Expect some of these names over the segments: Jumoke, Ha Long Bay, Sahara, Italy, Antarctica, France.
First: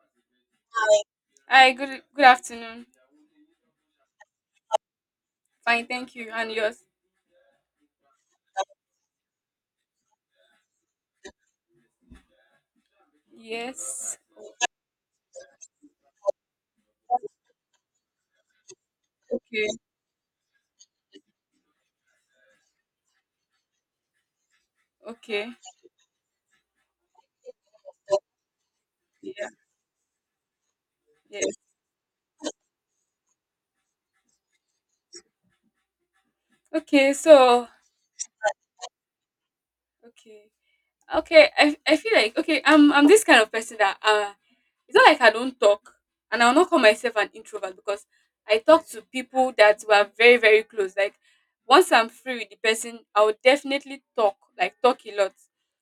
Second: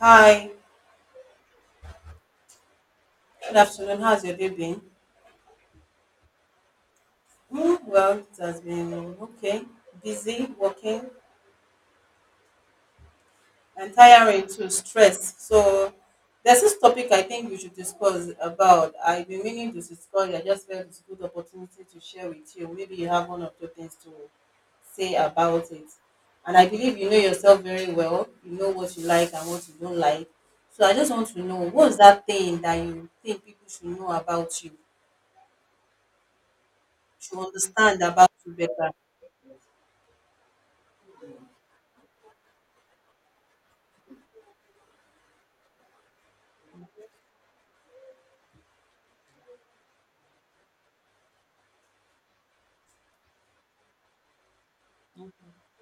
Hi, Hi, good afternoon. good afternoon. How's your day been? Fine, thank you. And yours? Mm, well, it has been okay. Busy, working, and Yes. tiring too, stress. So, there's this topic I think we should discuss about. I've been Okay. meaning to discuss it. I just felt it's a good opportunity to share with you. Maybe you have one or two things to say Okay. about it. And I believe you know yourself very well. You know what you like Yeah. and what you don't like. So I just want to Yes. know what's that thing that you think people should know about you, Okay. should understand about you better. okay. Okay. I feel like okay, I'm this kind of person that it's not like I don't talk, and I'll not call myself an introvert because I talk to people that were very, very close. Like once I'm free with the person, I will definitely talk, like talk a lot.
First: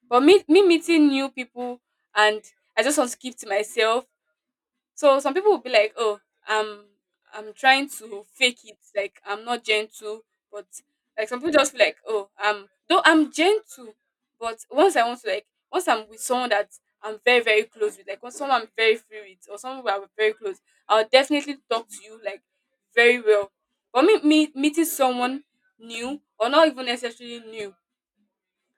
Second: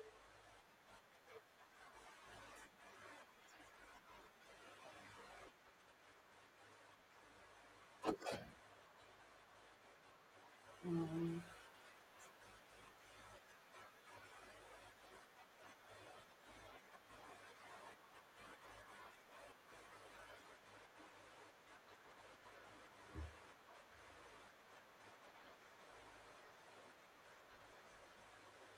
But me meeting new people and I just want to keep to myself. So some people will be like, "Oh, I'm I'm trying to fake it. Like I'm not gentle," but like some Mhm. people just feel like, oh, I'm though I'm gentle, but once I want to like once I'm with someone that I'm very very close with, like once someone I'm very free with, or someone who I'm very close, I'll definitely talk to you like very well. But me meeting someone new or not even necessarily new,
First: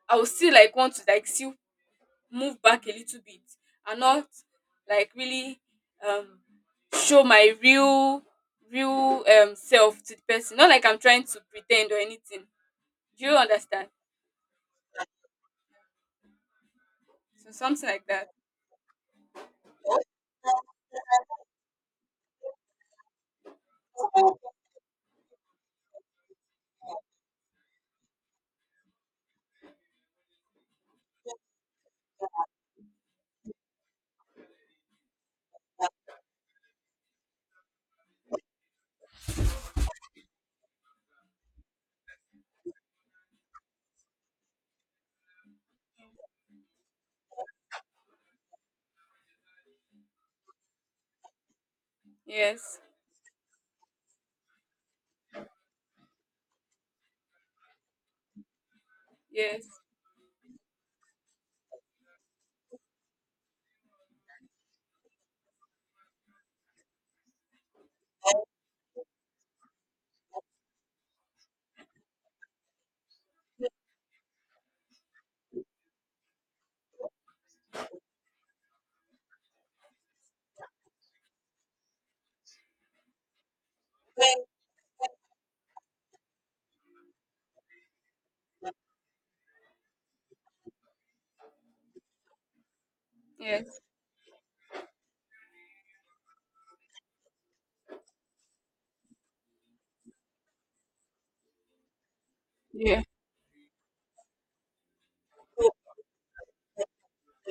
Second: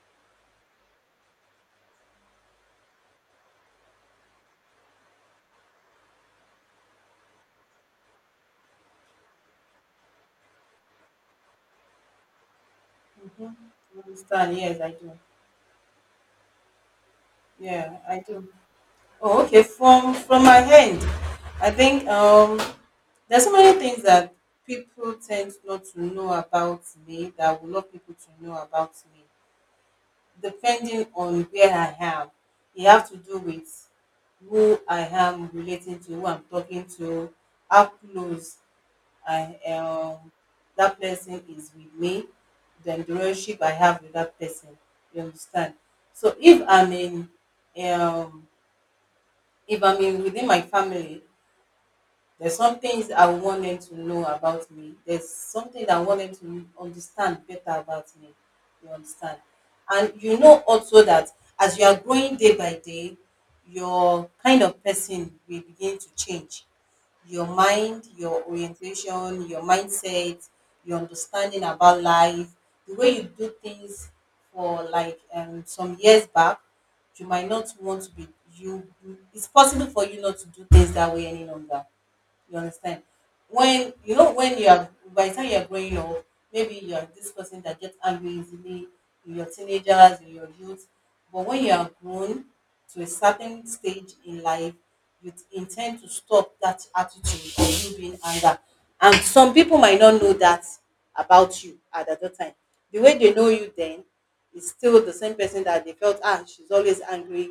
I will still want to see, move back a little bit and not like really um show my real self to the person, not like I'm trying to pretend or anything. Do you understand? Understand? Yes, I do. So something Yeah, like I that. do. Oh, okay. From my end, I think there's so many things that people tend not to know about me that I would love people to know about me, depending on where I am. It have to do with who I am relating to, who I'm talking to, how close I that person is with me, then the relationship I have with that person. You understand? So um if I'm in within my family, there's Yes. some things I want them to know about me. There's something that I want them to understand better about me. You understand? Yes. And you know also that as you are growing day by day, your kind of person will begin to change your mind, your orientation, your mindset, your understanding about life, the way you do things for like some years back, you might not want to be you. It's possible for you not to do things that way any longer. You understand? When you know when you are by the time you are growing up, maybe you are this person that gets angry easily in your teenagers, in your youth. But when you are grown to a certain Yes. stage in life, you intend to stop that attitude of you being anger. And some people might not know that about you at that time. The Yeah. way they know you then is still the same person that they felt, ah, she's always angry.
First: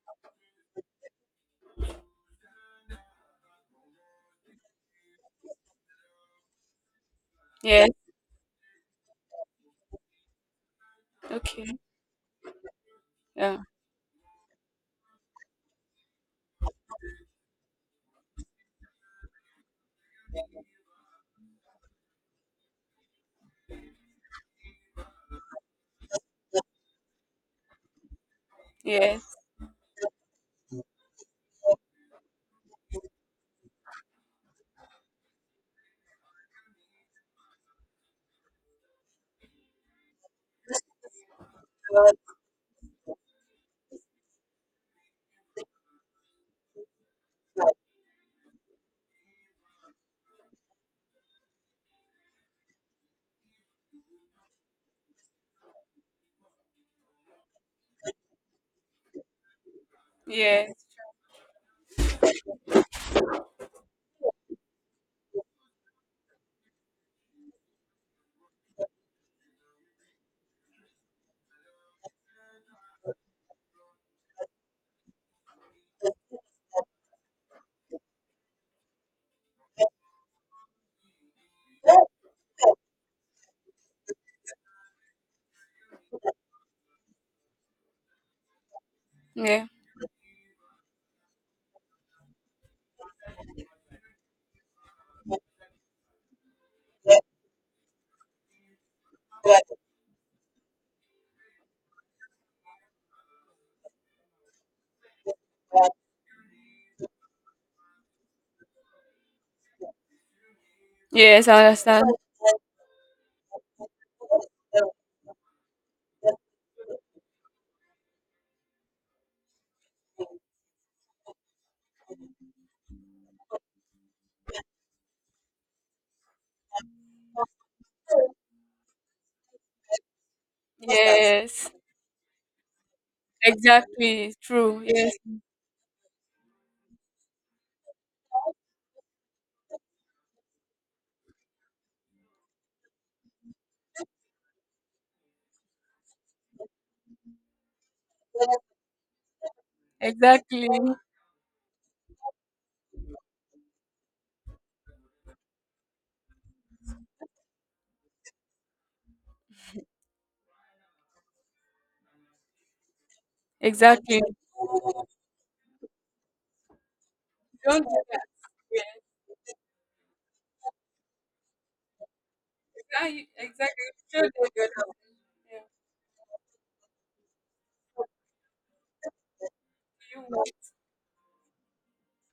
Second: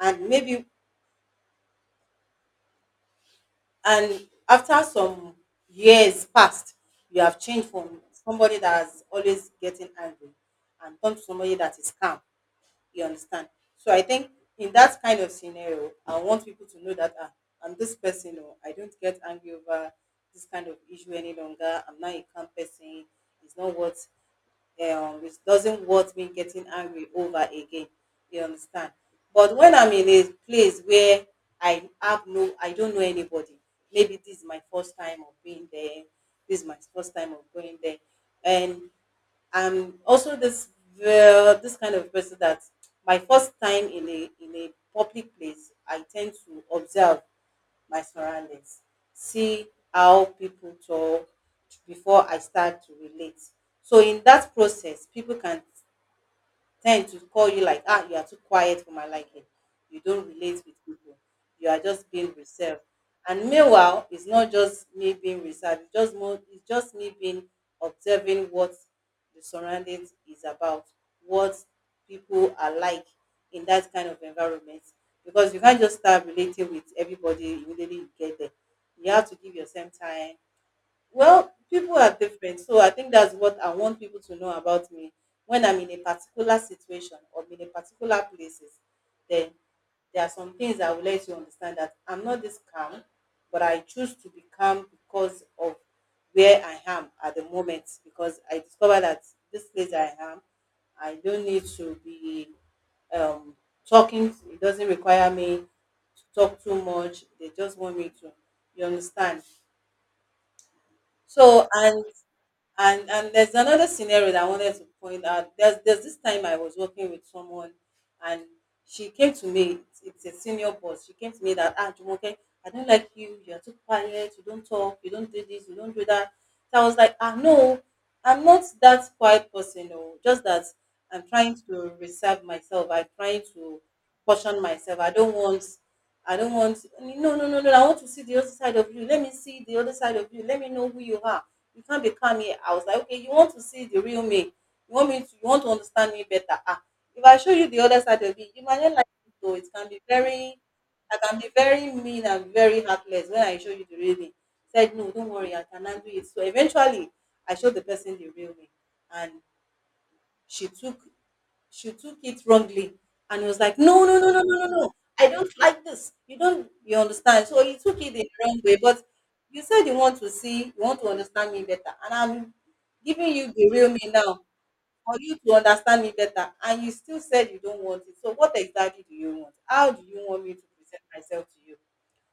And maybe and after some years passed, you have changed from Yes. somebody that's always getting angry and turn to somebody Okay. that is calm. You understand? Yeah. So I think in that kind of scenario, I want people to know that, ah, I'm this person, or I don't get angry over this kind of issue any longer. I'm not a calm person. It's not what It doesn't worth me getting angry over again. You understand? Yes. But when I'm in a place where I have no, I don't know anybody. Maybe this is my first time of being there. This is my first time of going there, and I'm also this kind of person that my first time in a public place, I tend to observe my surroundings, see how people talk before I start to relate. So in that process, people can tend to call you like, ah, you are too quiet for my liking. You don't relate Yes. with people. You are just being reserved. And meanwhile, it's not just me being reserved. It's just more. It's just me being observing what the surroundings is about, what people are like in that kind of environment. Because you can't just start relating with everybody immediately you get there. You have to give yourself time. Well, people are different. So I think that's what I want people to know about me. When I'm in a particular situation or in a particular places, then Yeah. there are some things I would let you understand that I'm not this calm, but I choose to be calm because of where I am at the moment. Because I discover that this place I am, I don't need to be um, talking. It doesn't require me to talk too much. They just want me to. You understand? Yes, I So, understand. and there's another scenario that I wanted to point out. There's this time I was working with someone, and she came to me. It's a senior boss. She came to me that, ah, Jumoke, I don't like you. You're too quiet. You don't talk. You don't do this. You don't do that. So I was like, ah, no, I'm not that quiet person. No, just that I'm trying Yes, to reserve myself. I'm trying to exactly. caution True. myself. I Yes, don't want. I don't want. No, no, no, no. I want to see the other side of you. Let me see the other side of you. Let me know who you are. You can't be calm here. I was like, okay, you want to see the real me. You want me to you want to understand me better. Ah, if I show you the other side of it, you might not like it though. It can be very exactly. I can be very mean and very heartless when I show you the real me. Said no, don't worry, I can handle it. So eventually I showed the person the real me, and she took she took it wrongly and was like, no, no, Exactly. no, no, no, no, no. I don't like this. You don't, you understand? So you Don't took it the wrong way. But you said you want to see, you want to understand me better. And I'm ah, giving you the exactly. real me Show now them your love. for you to Yeah. understand me better. And you still said you don't want it. So what exactly do you want? How do you want me to present myself to you?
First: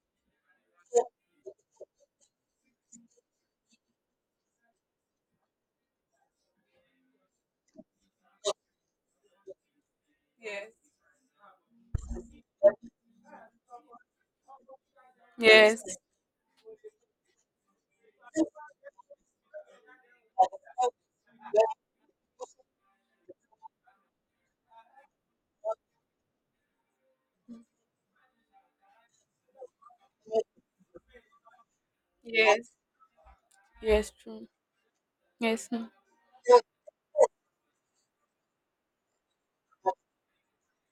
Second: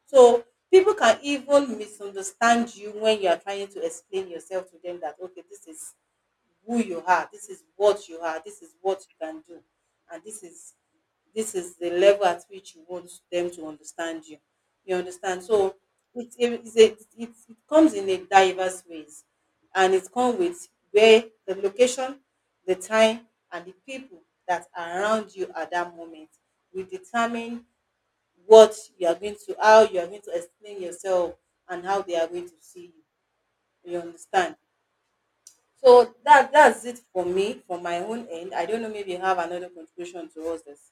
So people can even misunderstand you when you are trying to explain yourself to them that, okay, this is who you are, this is what you are, this is what you can do, and Yes. This is the level at which you want them to understand you. You understand? So Yes, it comes in a diverse ways, and it comes with where the location, the time, and the people that are around you at that moment will determine what you are going to how you are going to explain yourself and how they are going to yes, see you. You yes, true. understand? Yes. Mm. So that's it for me, for my own end. I don't know, maybe you have another contribution towards this.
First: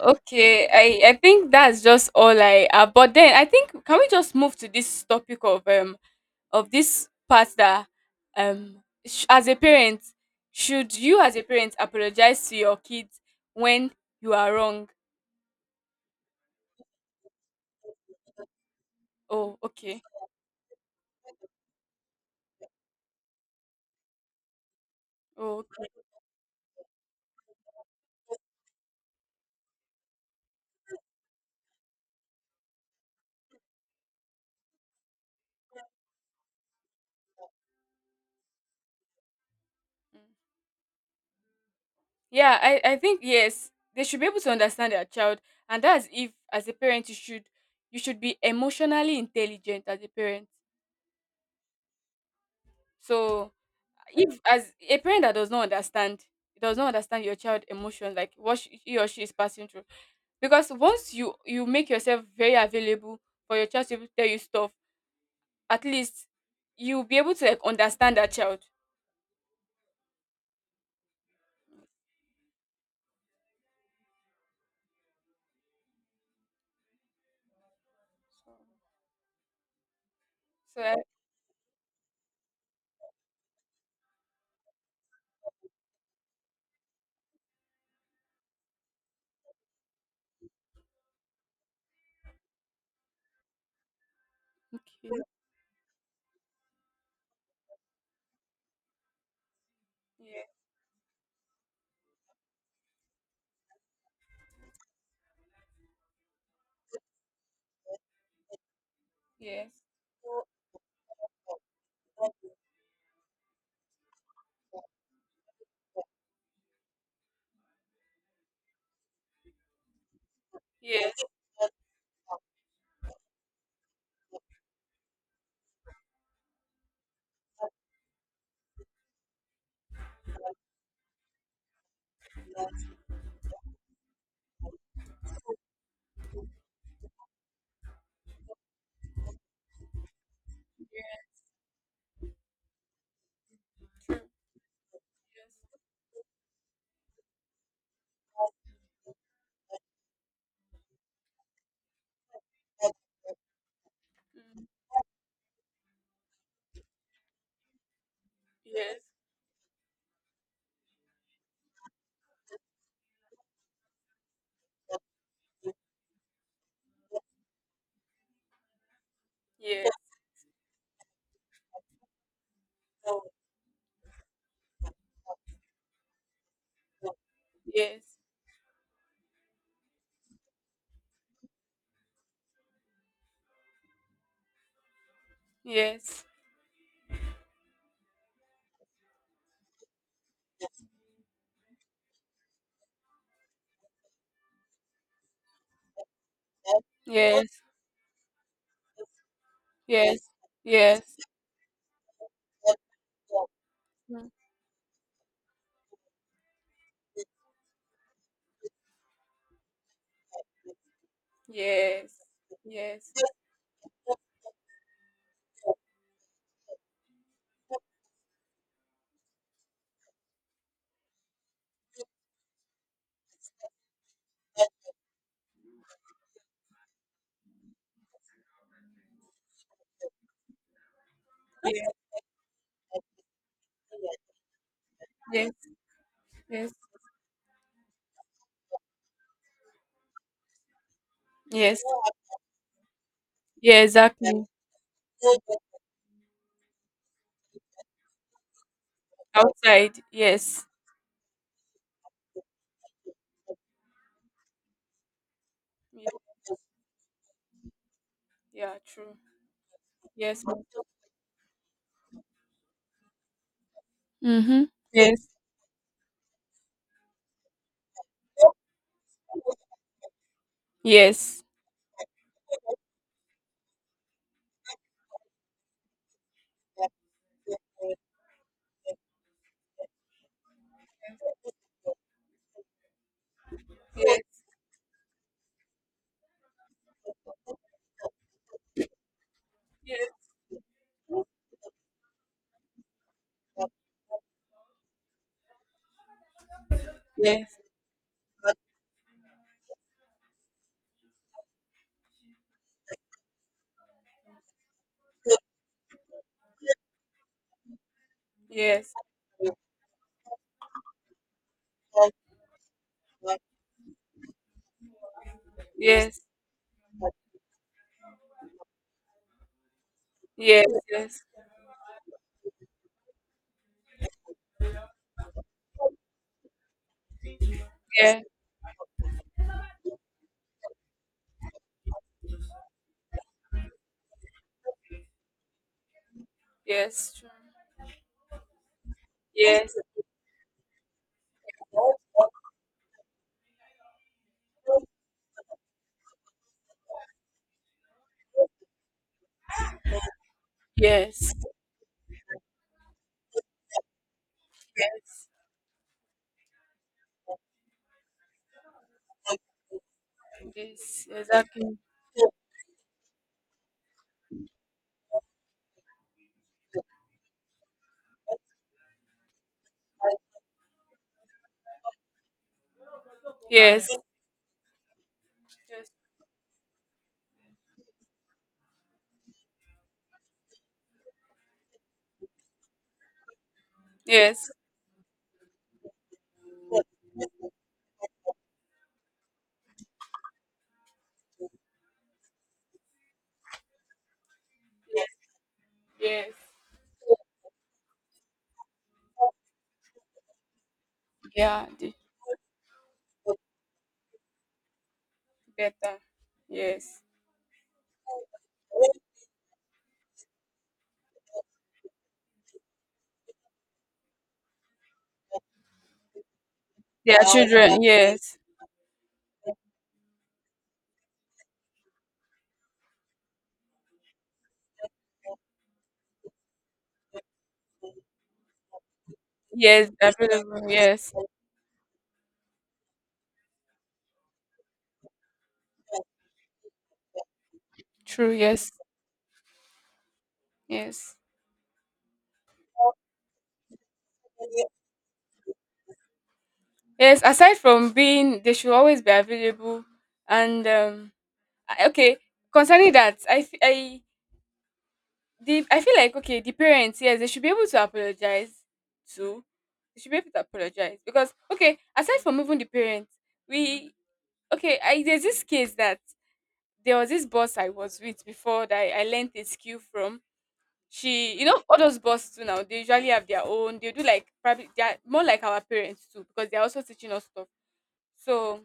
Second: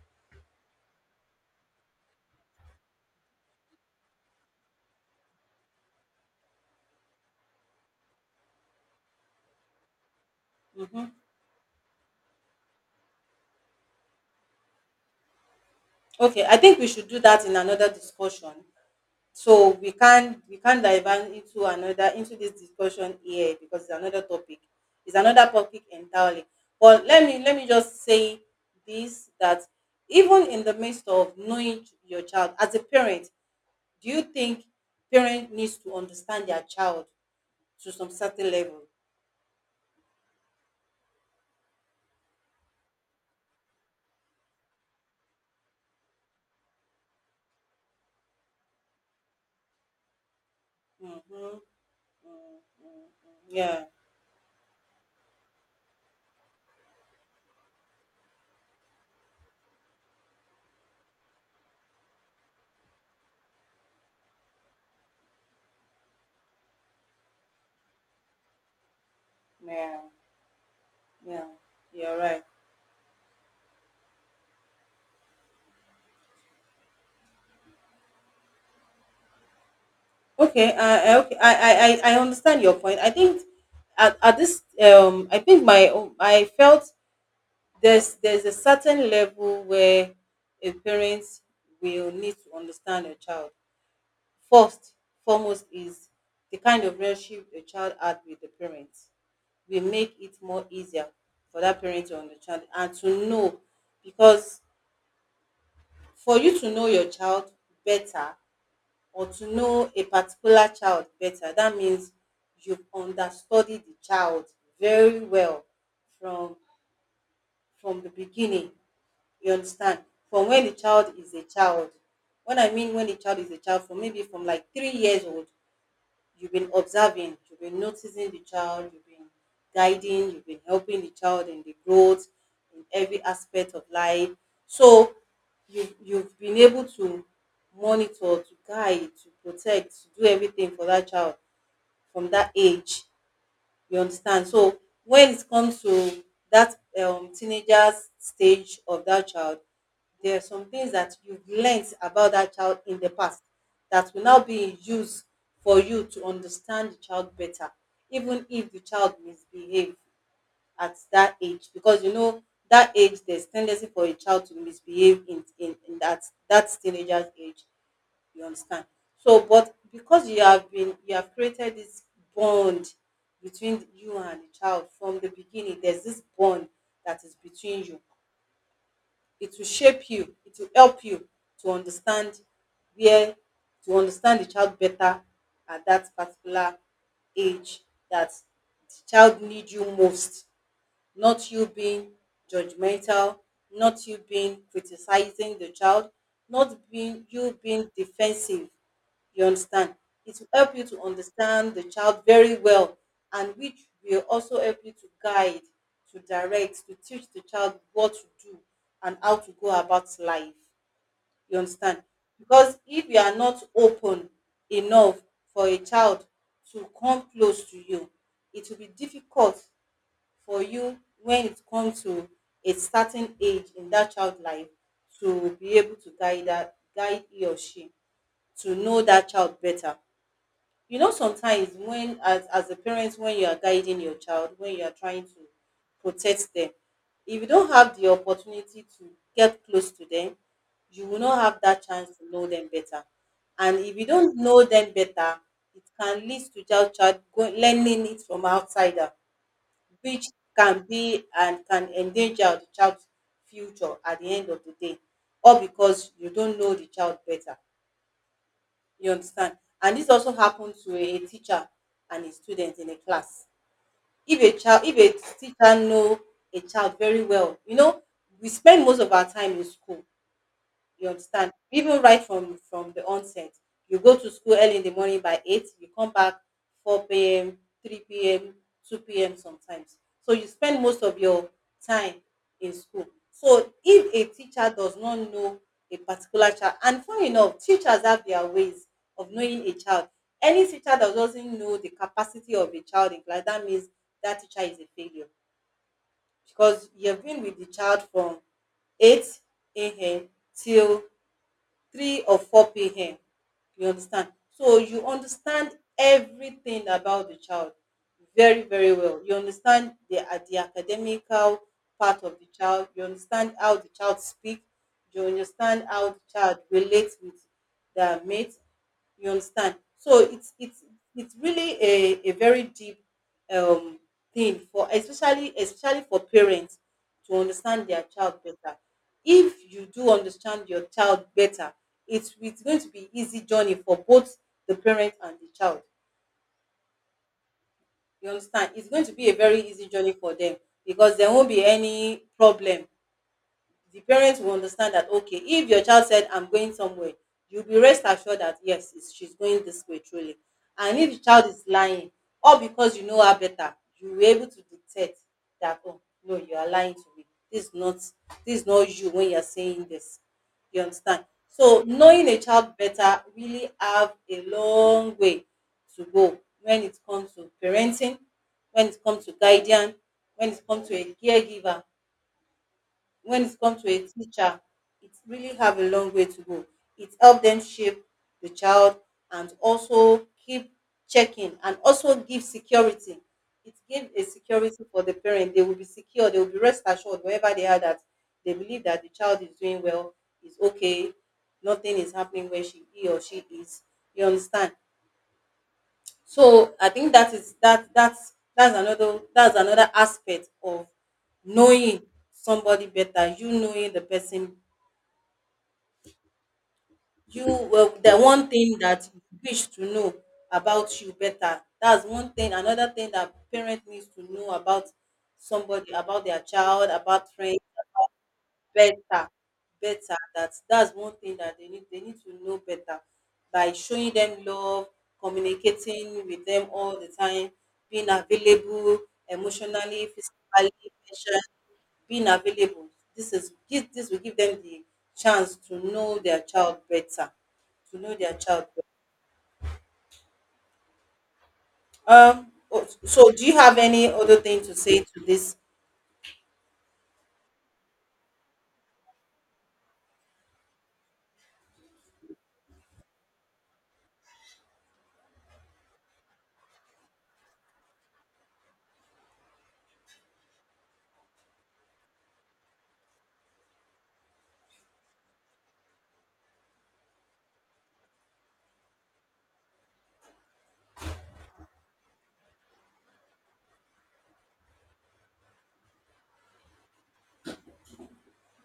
Okay, I think that's just all I but then I think, can we just move to this topic of this part that as a parent, should you as a parent apologize to your kids when you are wrong? Okay, I think we should do that in another discussion, Oh, so we okay. can we can divert into this discussion here, because it's another topic. It's another Oh, topic okay. entirely. But let me just say this, that even in the midst of knowing your child as a parent, do you think parent needs to understand their child to some certain level? Mm. Yeah. I think yes, they should be able to understand their child, and that's if as a parent you should, you should be emotionally intelligent as a parent. Mm-hmm. Mm. So Yeah, if as a parent that does not understand your child emotion, like what she, he or she is passing through, because once you make yourself very available for your child to even tell you stuff, at least you'll be able to like understand that child. yeah, yeah. You're right. Okay, So I, I okay, I understand your point. I think at this I think I felt there's a certain level where a parent will need to understand a child. First, okay. foremost is the kind of relationship a child had with the parents. We make it Yeah. more easier for that parent to understand and to know, because for you to know your child better, or to Yes. know a particular child better, that means you've understudied the child very well from the beginning. You understand? From when the Yes. child is a child. When I mean when the child is a child, from maybe from like 3 years old, you've been observing, you've been noticing the child, you've been guiding, you've been helping the child in the growth in every aspect of life. So you've been able to monitor, to guide, to protect, to do everything for that child from that age. You understand? So when it comes to that teenager stage of that child, there are some things that you've learnt about that child in the past that will now Mm. be in use for you to understand the child better, even if the Yes. child misbehave at that age. Because you know that age, there's tendency for a child to misbehave in that teenager's age. You understand? So, but Yes. because you have been, you have created this bond between you and the child from the beginning, there's this bond that is between you. Yes. It will shape you, it will help you to understand where, to understand the child better at that Yes. particular age that the child needs you most, not you being judgmental, not you being criticizing the child, not being Yes. you being defensive. You understand? Yes. It will help you to Yes. understand the child very well, and which will Mm. also help you to guide, to direct, to teach the child what to do and how to go about life. You understand? Yes. Because if Yes. you are not open enough for a child to come close to you, it will be difficult for you when it comes to a certain age in that child life to be able to guide that guide he or she, to know that child better. You know, sometimes Yes. when as a parent, when you are guiding your child, when you are trying to Yes. protect them, Yes. if you don't have the opportunity to get close to them, you will not have Yes. that chance to know them better. Yeah, And like, if you don't exactly. know them better, it can lead to learning it from outsider, Outside. which Yes. can be and can endanger the child's future at the end of the day, all Yeah, because you don't know the child better. yeah, You true. understand? And this also Yes. happen to a teacher and a student in a class. If a Mm-hmm. child if Yes. a teacher know a child very well, you know, we spend most of our time in school. You Yes. understand? Even right from the onset, you go to school early in the morning by eight, you come back four p.m., three p.m., two p.m. sometimes. So you spend most of your time in school. So if a Yes. teacher does not know a particular child, and funny enough, teachers have their ways of knowing a child. Any teacher that doesn't know the capacity of a child in class, that means that teacher is a failure, because you've been Yes. with the child from 8 a.m. till 3 or 4 p.m. You understand? So you understand everything about the child very, Yes. very Yes. well. You understand the academical part of the child. You understand how the child speaks. You understand how the Yes. child relates with their mate. You understand? So it's it's Yes. it's really a very deep um, thing for especially for parents to understand their Yeah. child better. If you do understand your child better, it's going to be easy journey for both the parent and the child. Yes. True. You understand? It's going to be a very Yes. easy journey for them, because there won't be any problem. The parents will understand that, okay, if your child said I'm going somewhere, you'll be rest assured that yes, she's going this way truly. And if the Yes. child is lying, or because you know her better, you will able to detect that, oh no, you are lying to me, this is not you when you're saying this. You Yes. understand? Exactly. So knowing a child better really have a long way to go when it comes to parenting, when it comes to guardian, when it comes to a caregiver, when it comes Yes. to Yes. a teacher, it really have a long way to go. It help them shape the child, and also keep checking, and also give security. It gave a Yes. security for the parent. They will be secure. They will be rest assured wherever they are, that they believe that the child is doing well, is okay, nothing is happening where she he or she is. You understand? Yes. So I think that is that's another aspect of Yeah. knowing somebody better, you knowing the person, Better. Yes. you well, the one thing that you wish to know about you better. That's one thing. Another thing that parent needs to know about somebody, about their child, Their about friends children. Yes. better. That's one thing that they need to know better, by showing them love, communicating with them all the time, being available Yes. emotionally, Available. physically Yes. emotionally being available. This will give them the chance to know their child better, to know True. their child Yes. Yes. better. Oh, so do you have any other thing to say to this? Yes, aside from being, they should always be available. And okay, concerning that, I feel like okay, the parents, yes, they should be able to apologize too. They should be able to apologize because okay, aside from even the parents, we okay, I, there's this case that there was this boss I was with before that I learned a skill from. She, you know, all those bosses too now, they usually have their own. They do like probably they are more like our parents too, because they are also teaching us stuff. So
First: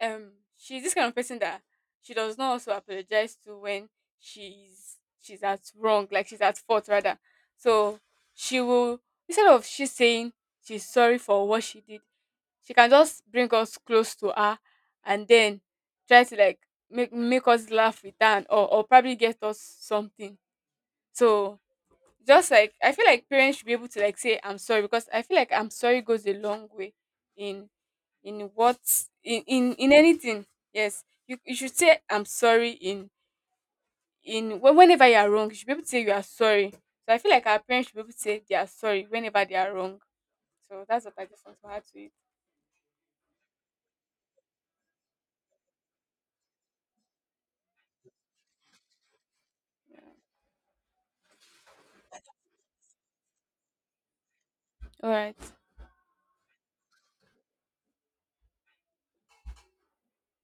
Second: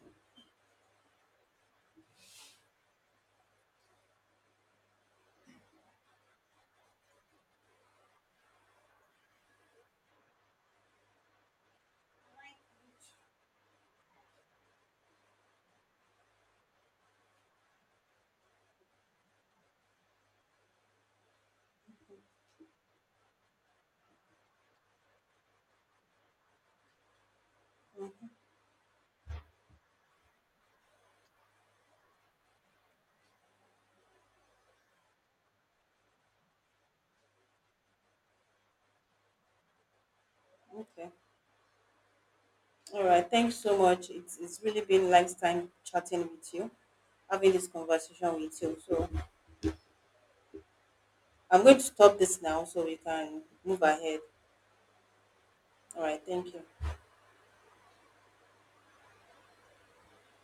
um, she's this kind of person that she does not also apologize to when she's at wrong, like she's at fault rather. So she will, instead of she saying she's sorry for what she did, she can just bring us close to her and then try to like make us laugh with her or probably get us something. So just like, I feel like parents should be able to like say I'm sorry, because I feel like I'm sorry goes a long way in in what, in, in anything. Yes, you should say I'm sorry in whenever you are wrong. You should be able to say you are sorry. So I feel like our parents should be able to say they are sorry whenever they are wrong. So that's Okay. what I just want to add to it. All right. Thanks so much. It's really been nice time chatting with you, having this conversation with you. So I'm going to stop this now so we can move ahead. All right. All right. Thank you.